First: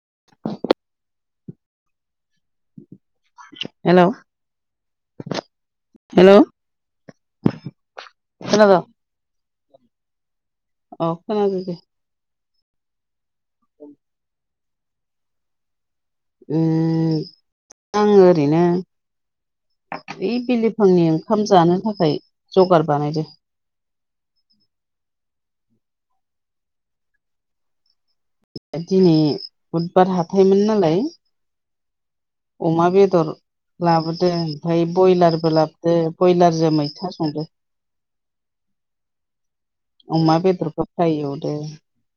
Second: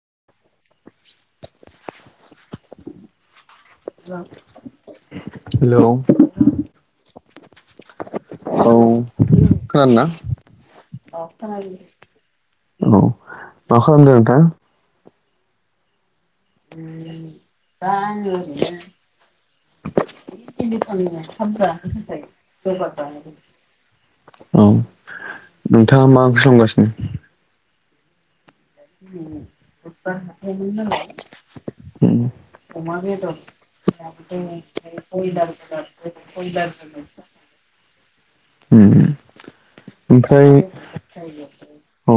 [inaudible] हेल hello औ हेल औ खादोंना। औ खोनादों दे मा खालामदों नोंथा। उम आङो ओरैनो ग ओइ बिलिफांनि ओंखाम [unintelligible] जानो थाखाय जगार बानायदों [unintelligible] औ नोंथाङा मा ओंख्रि संगासिनो। दिनै बुधबार हाथायमोन नालाय [unintelligible] अमा बेदर लाबोदो ओमफ्राय बयलारबो लाबोदो बयलारजों मैथा [unintelligible] संदो उम अमा ओमफ्राय बेदरखौ फ्राय एवदों। औ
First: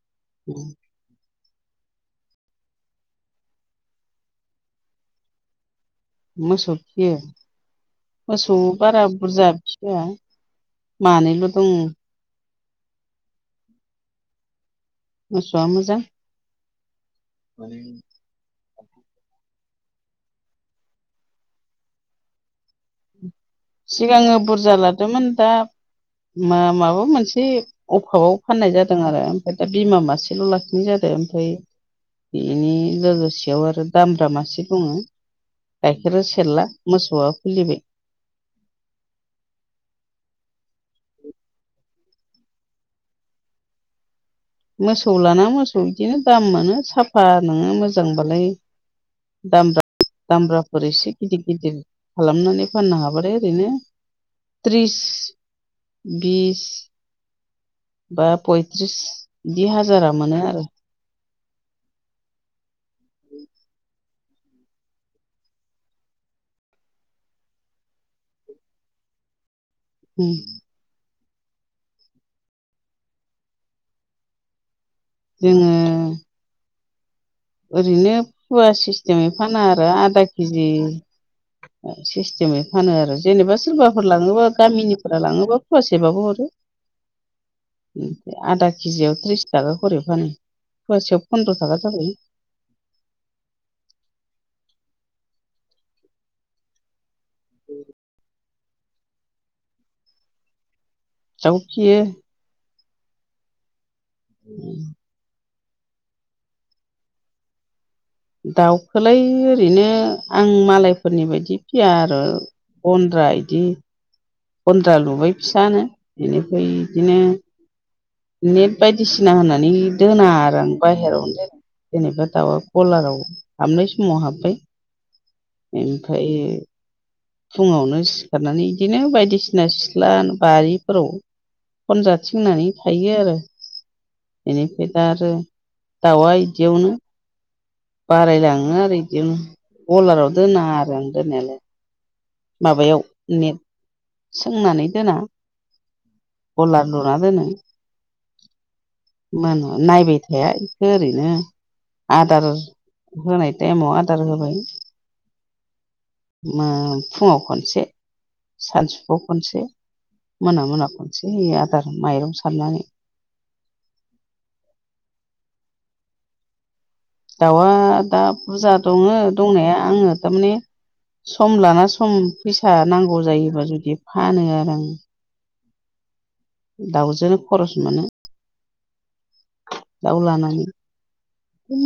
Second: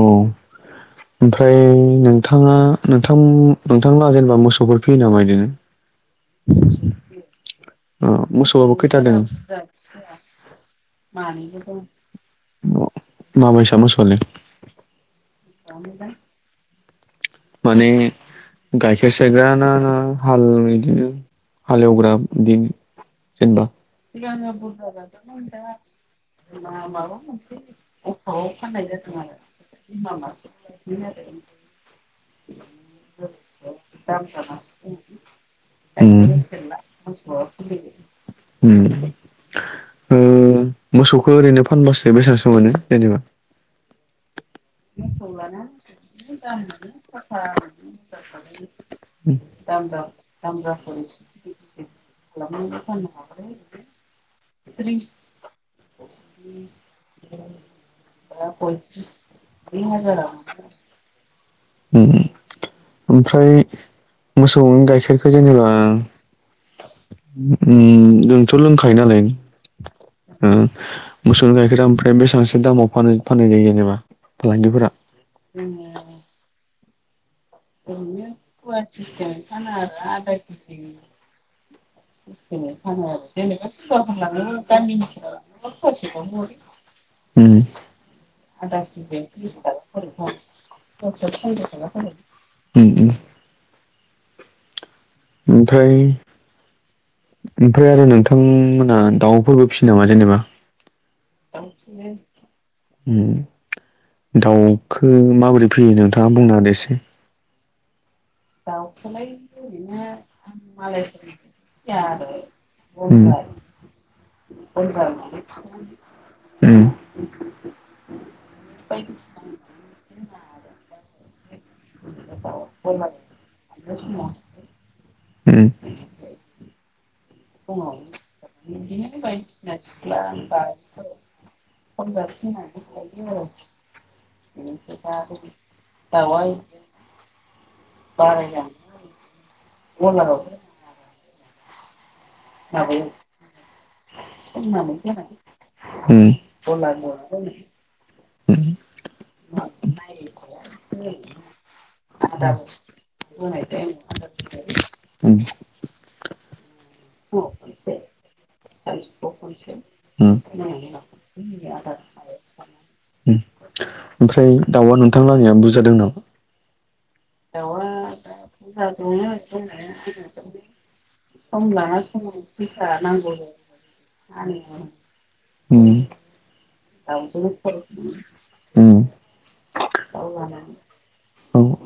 ओमफ्राय नोंथाङा नोंथां नोंथांला जेनेबा मोसौफोर फियो नामा बिदिनो। मोसौ फियो। अ मोसौ मोसौआबो खैथा बारा दों बुरजा फिया मानैल दङ। माबैसा मोसौआलाय। मोसौआ मोजां। माने गायखेर सेरग्रााना ना हाल बिदिनो हालेवग्रा दिन। सिगाङो बुरजा लादोंमोन दा। मा माबा मोनसे अभाबाव फाननाय जादों आरो ओमफ्राय दा बिमा मासेल लाखिनाय जादों ओमफ्राय। बेनि लोगोसेयाव आरो दामफ्रा मासे दङ। गाइखेर सेरला मोसौआ उम फैलिबाय उम ओम मोसौखौ ओरैनो फानबासो बेसेबांसो मोनो जेनेबा मोसौ लाना मोसौ बिदिनो दामआानो साब द दामब्रा [unintelligible] दामब्राफोर एसे दाम गिदिर गिदिर खालामनानै दाम [unintelligible] थिस बिस औ बा पयथ्रिस बि हाजारा मोनो आरो। ओम ओमफ्राय मोसौ गाइखेरखौ जेनेबा। ओम जोंथ लोंखायो नालाय ओम। मोसौ गाइखेरा ओमफ्राय बेसेबांसो दामाव फानो फाननाय जायो जेनेबा फालांगिफोरा। जोङो ओरैनो फुवा सिस्टेमै फाना आरो आदा केजि। सिस्टेमै फानो आरो जेनेबा सोरबाफोर लाङोबा गामिनिफोरा लाङोबा। मखासेख [unintelligible] फवासेबाबो ओम [unintelligible] हरो ओमफ्राय आदा केजियाव त्रिस थाखा खरि फानो फवासेयाव फन्द्र' थाखा जाबाय [unintelligible] ओम ओम ओमफ्राय ओमफ्राय आरो नोंथांमोना दाउफोरबो फियो नामा जेनेबा दाउ फियो ओम दाउखौ माबोरै फ्रि नोंथाङा बुंना होदोसै दाउखौलाय ओरैनो आं मालायफोरनि बायदि फिया आरो गन्द्रा उम बिदि गन्द्रा लुबाय फिसानो बेनिफ्राय उम बिदिनो नेट बायदिसिना होननानै दोना आरो आं बाहेरावनो दोनो जेनेबा दाउआ कलाराव हाबनाय समाव हाबबाय उम ओमफ्राय फुङावनो सिखारनानै बिदिनो बायदिसिना सिथ्ला बारिफोराव खनजा थिंनानै थायो आरो बेनिफ्राय दा आरो दाउआ बिदियावनो बारायलाङो आरो बिदिनो अलाराव दोना आरो आं दोननायालाय माबायाव नेट [unintelligible] ओम अलार लुना दोनो उम मा होनो नायबाय थाया [unintelligible] ओरैनो आदार होनाय टाइमाव आदार होबाय ओम फुङाव खनसे सानसुआव खनसे उम मोना मोना खनसे होयो आदार माइरं सारनानै ओमफ्राय दाउआ नोंथां लाहानियाव बुरजा दङो नामा दाउआ दा बुरजा दङ दंनाया आङो थारमाने सम लाना सम फैसा नांगौ जायोबा जुदि फानो आरो आं ओम दाउजोंनो खरस [unintelligible] दाव लानानै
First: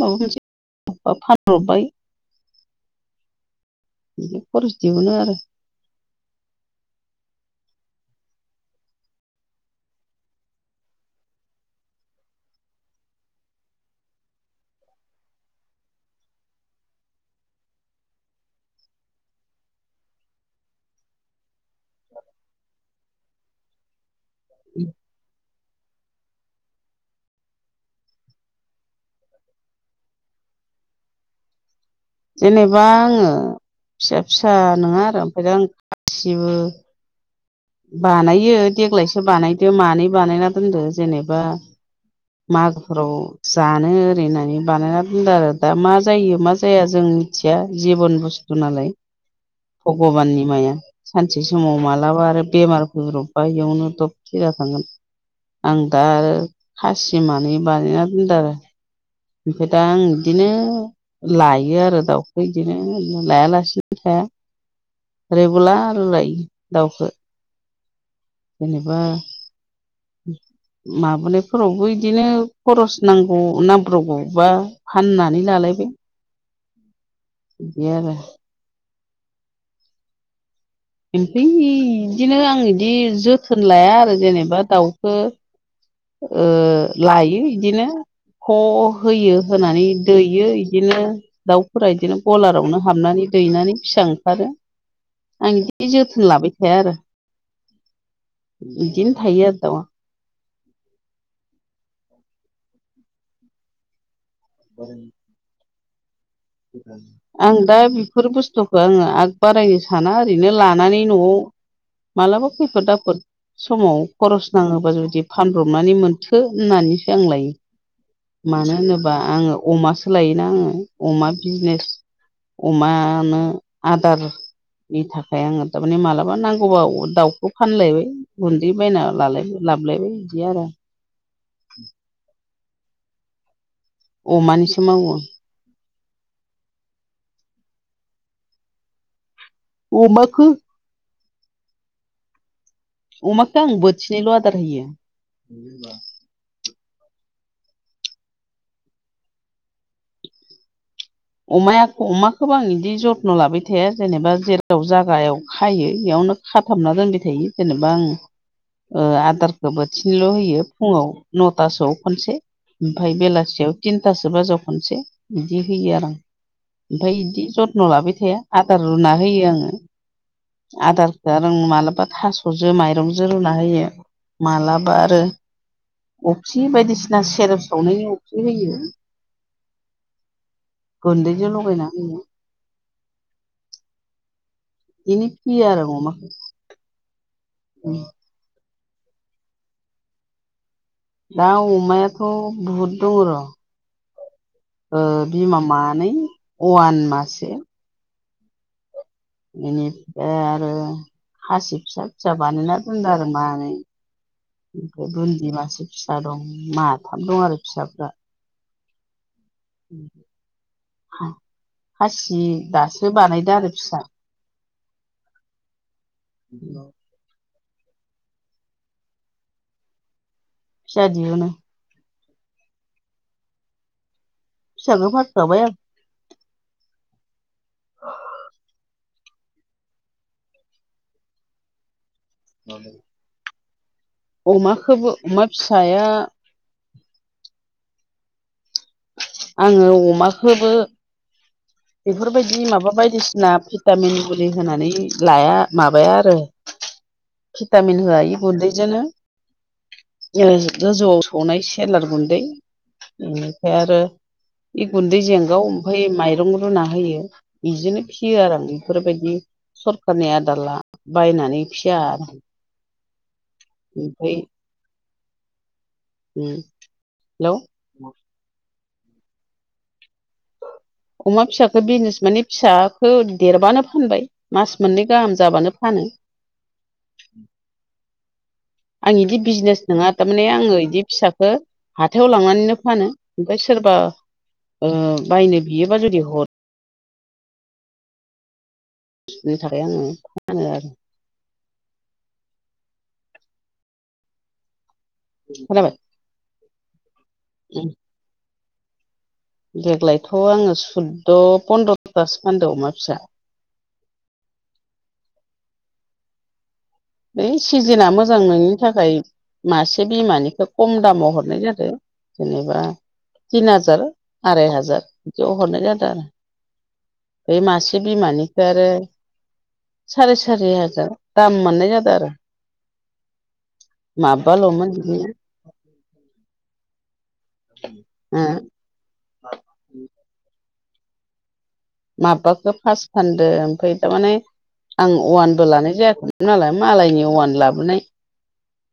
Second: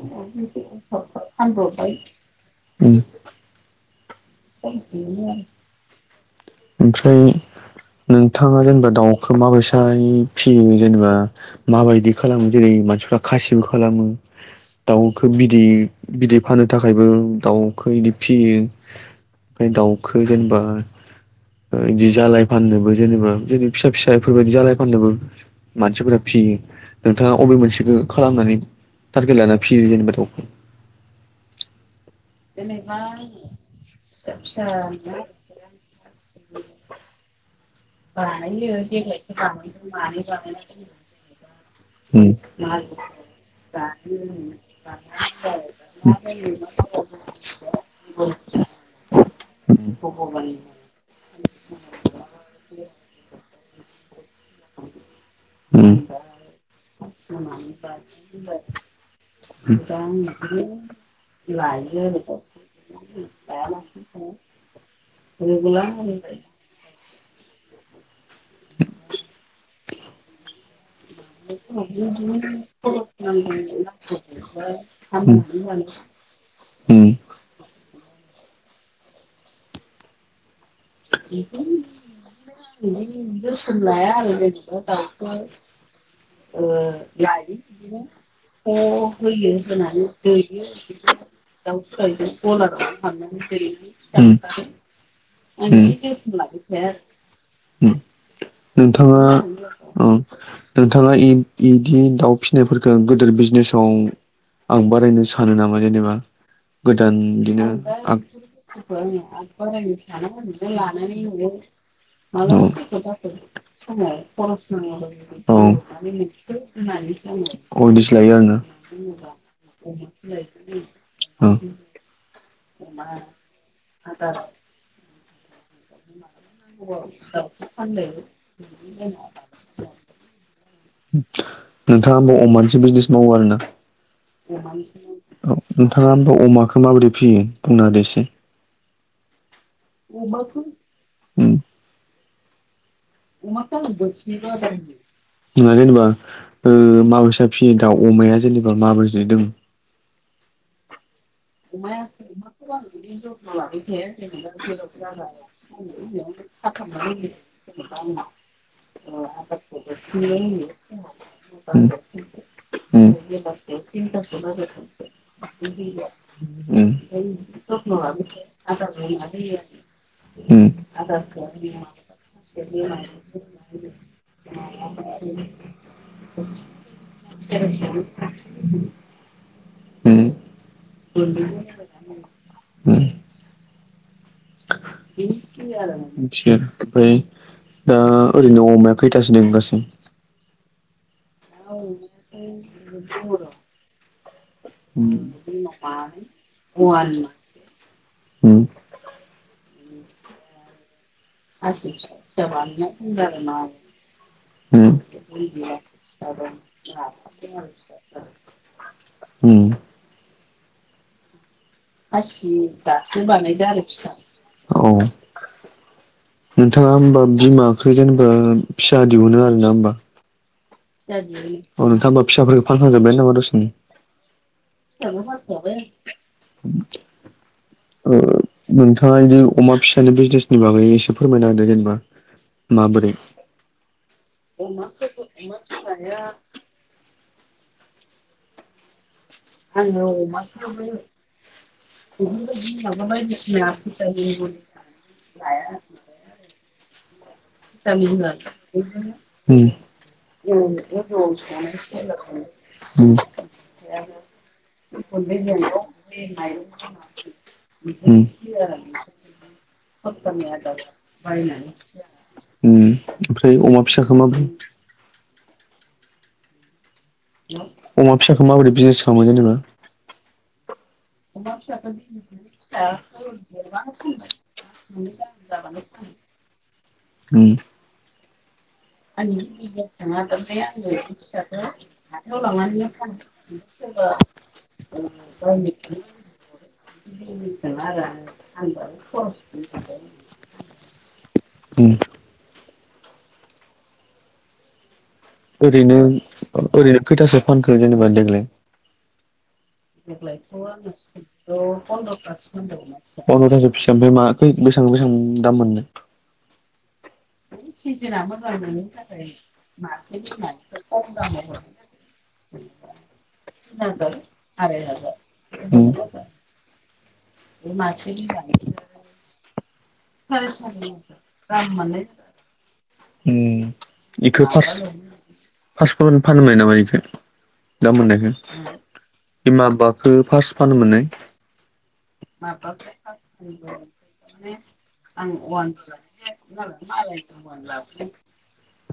माबा मोनसे फानब्रबबाय [unintelligible] [unintelligible] आरो [unintelligible] ओमफ्राय नोंथाङा जेनेबा दाउखौ माबैसानि फिसियो जेनेबा माबायदि खालामो जेरै मानसिफ्रा खासिबो खालामो दाउखौ बिदै बिदै फानो थाखायबो दाउखौ इदि फिसियो ओमफ्राय दाउखौ जेनेबा बिदि जालाय फाननोबो जेनेबा फिसा फिसा बेफोरबायदि जालाय फाननोबो मानसिफोरा फियो नोंथाङा अबे मोनसेखौ खालामनानै थारगेट लाना फियो जेनेबा दावखौ जेनेबा आङो फिसा फिसा नङा आरो ओमफ्राय आं खासिबो बानायो देग्लायसो बानायदो मानै बानायना दोनदो जेनेबा उम मागोफोराव जानो ओरै होननानै बानायना दोनदों आरो दा मा जायो मा जाया जों मोनथिया जिबन बुस्थु नालाय भगबाननि माया सानसे समाव मालाबा आरो बेमार फैब्रबबा इयावनो दब थैना थांगोन आं उम दा आरो खासि मानै बानायना दोनदों आरो ओमफ्राय दा आं बिदिनो लायो आरो दाउखौ बिदिनो लायालासिनो थाया रेगुलार लायो दाउखौ जेनेबा माबानायफोरावबो बिदिनो खरस नांगौ नांब्रबगौबा फाननानै लालायबाय ओम बिदि आरो ओमफ्राय बिदिनो आं बिदि जोथोन लाया आरो जेनेबा दाउखौ ओ लायो बिदिनो ख होयो होनानै दैयो बिदिनो दाउफोरा बिदिनो गलारावनो हाबनानै दैनानै फिसा ओंखारो आं इदि जोथोन लाबाय थाया आरो इदिनो नोंथाङा थायो आरो दाउआ अ नोंथाङा बिदि दाउ फिसिनायफोरखौ गदिर बिजनेसाव आं बारायनो सानो नामा जेनेबा गोदान आं बिदिनो दा नो बेफोर बुस्थुखौ आङो आग बारायनो साना ओरैनो लानानै न'आव न' आव औ ओ मालाबा खैफोद आफोद समाव खरस नाङोबा जुदि फानब्रबनानै मोनथो होननानैसो आं लायो अदि सोलइनो मानो होनोबा आङो अमासो लायोना आङो अमा बिजनेस अमानो आदार नि थाखाय आङो थारमाने मालाबा नांगौबा दाउखौ फानलायबाय गुन्दै बायना लालाय लाबोलायबाय बिदि आरो नोंथाङा हब अमानिसे बिजनेस मावो आरो ना अमानिसो मावो नोंथाङाोमा अमाखौ माबोरै फियो बुंना हो दोसै अमाखौ उम अमाखौ आं बोथिनैल' आदार होयो ना जनेबा ओ माबैसे फियो दाउ अमाया जेनेबा माबैसे दों अमाया अमाखौबो आं बिदि जथ्न' लाबाय थाया जेनेबा जेराव जागायाव खायो बेयावनो खाथाबना दोनबाय थायो जेनेबा आं ओ आदारखौ बोथिनल' होयो फुङाव उम नथासोआव खनसे उम ओमफफ्राय बेलासियाव थिनथासो बाजाव खनसे बिदि होयो आरो आं ओमफफ्राय बिदि जथ्न' लाबाय थाया आदार रुना होयो आङो उम आदारखौ रों मालाबा थास'जों माइरंजों रुना होयो मालाबा आरो [inaudible] अफ्रि बायदिसिना सेरप सावनायनि अफ्रि होयो उम गुन्दैजों लगायना होयो बिदिनो मिथि फियो आरो अमाखौ ओमफ्राय दा ओरैनो द अमाया फैथासिनो दंगासै दा अमायाथ' बहुद दं र' उम बिमा मानै अवान माससे उम इनिफ आरो [unintelligible] खासि फिसा फिसा फिसा‌ बानायना बानायना‌ दोनदों आरो मानै ओमफ्राय बुन्दि मासे फिसा दं आरो माथाम दं आरो फिसाफ्रा मानै उम [unintelligible] उम खासि दासो बानायदो आरो फिसा औ नोंथाङा होमबा बिमा खै जेनेबा फिसा दिहुनो आरो ना होमबा फिसा अ दिहुनो नोंथाङा होमबा फिसाफोरखौ फानफां जोबबाय नामा दसेनो फिसाखौ फानखांबाय आं अ मोन नोंथाङा एसे अमा फिसानि बिजनेसनि बागै एसे फोरमायना होदो जेनेबा माबोरै अमाखौबो अमा फिसाया आङो अमाखौबो बेफोरबायदि माबा बायदिसिना भिटामिन गुलि होनानै लाया माबाया आरो फितमिन होआयो गुनदैजोंनो उम ओ गोजौआव सौनाय सेेलार गुन्दै उम बेनिफ्राय आरो बे गुन्दै जेंगाव ओमफफ्राय माइरं रुना होयो बिजोंनो उम फियो आरो आं बेफोरबायदि सरखारनि आदारला बायनानै फिया आरो उम ओमफ्राय अमा फिसाखौ मा ओमफ्राय ओम अमा फिसाखौ माबोरदि बिजनेस खालामो जेनेबा? औ अमा फिसाखौ बिजनेस मानानि फिसाखौ देरबानो फानबाय मास मोननै गाहाम जाबानो फानो [inaudible] ओम आं बिदि बिजनेस नङा थारमाने आङो बिदि फिसखो हाथायाव लांनानैनो फानो। ओमफ्राय सोरबा ओ बायनो बियोबा जुदि हर [unintelligible] थाखाय आङो फानो आरो ओम खोनाबाय ओरैनो ओरैनो खैथासो फानखो उम जेनेबा देग्लाय? देग्लायथ' देग्लाय थ' आङो सुद्द' सैद्र पन्द्र'थासो पनद्रतासो फानदों अमा फिसा खोमा । फिसा ओमफ्राय माखै बेसां बेसेबां दाम मोननो? है सिजोनना मोजां निनि थाखाय मासे बिमानिखौ खम दामाव हरनाय जादों जेनेबा [inaudible] तिन हाजार आराय हाजार बिदियाव हरनाय उम जादों आरो बे मासे बिमानिखौ आरो साराय सारि हाजार दाम मोननाय जादों। आरो ओम बेखौ फार्स्ट माबाल'मोन बिदिनो फासर्फोर फानबाय नामा बेखौ? दा मोननायखौ ओ बिमा बाबाखौ फार्स्ट फानो मोननाय माबाखौ फास फानदों ओमफ्राय थारमाने आं अवानबो लानाय जायाखैमोन नालाय मालायनि अवान लाबोनाय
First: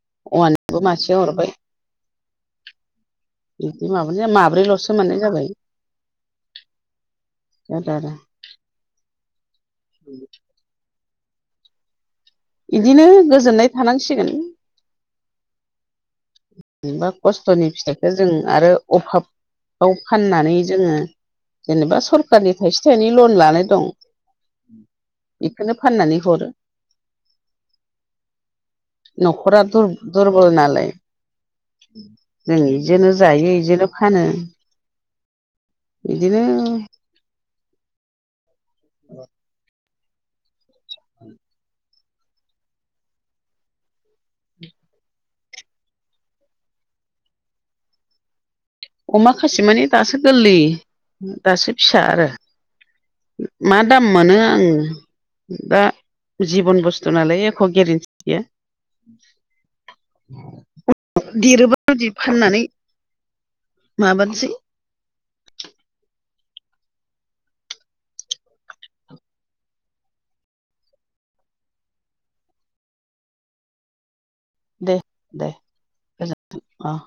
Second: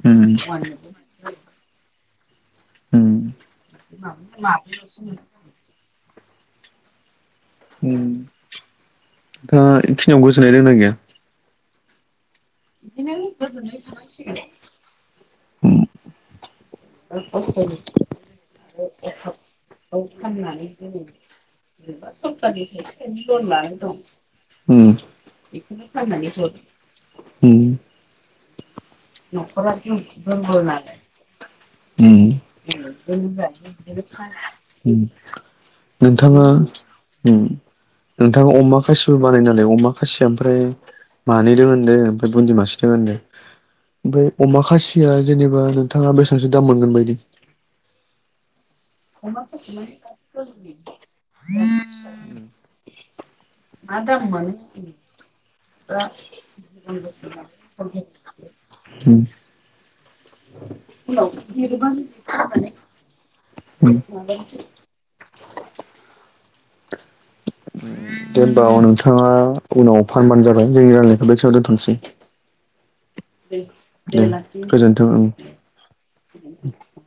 उम औवानिबो मासे हरबाय ओम बिदि माबानो माब्रैल'सो मोननाय जाबाय आदा आदा ओ बेखिनियाव गोजोननाय दंना गैया? बिदिनो गोजोननाय थानांसिगोन। ओम जेनेबा खस्थ'नि बहुत फिथाइखौ जों आरो खस्थ'यै अभाबाव [unintelligible] खौ फाननानै जों जेनेबा जेनबा सरखारनि थाइसे थाइनै सरकारनिफ्रायबो लन लानाय दं। ओम बेखौनो फाननानै हरो उम न'खरा दुर दुरबल नालाय उम जों इजोंनो जायो इजोंनो फानो। उम बिदिनो ओम नोंथाङा अमा खासिबो बानायो नालाय अमा खासिया ओमफ्राय मानैजों मोनदों ओमफ्राय बुन्दि मासे दङ होनदों। ओमफ्राय अमा खासिया जेनेबा नोंथाङा बेसेबांसो दाम मोनगोन बायदि? अमा खासि माने दासो गोरलै दासो फिसा आरो। मा दाम मोनो आङो दा जिबन बुस्थु नालाय एख' गेरेन्थि गैया। उम देरोबादि फाननानै ओम माबानोसै [inaudible] दे हबा नोंथाङा उनाव फानबानो जाबाय जोंनि रायलायखौ बेखिनियाव दोन्थ'नोसै। दे गोजोनथों ओं दे गोजोन अ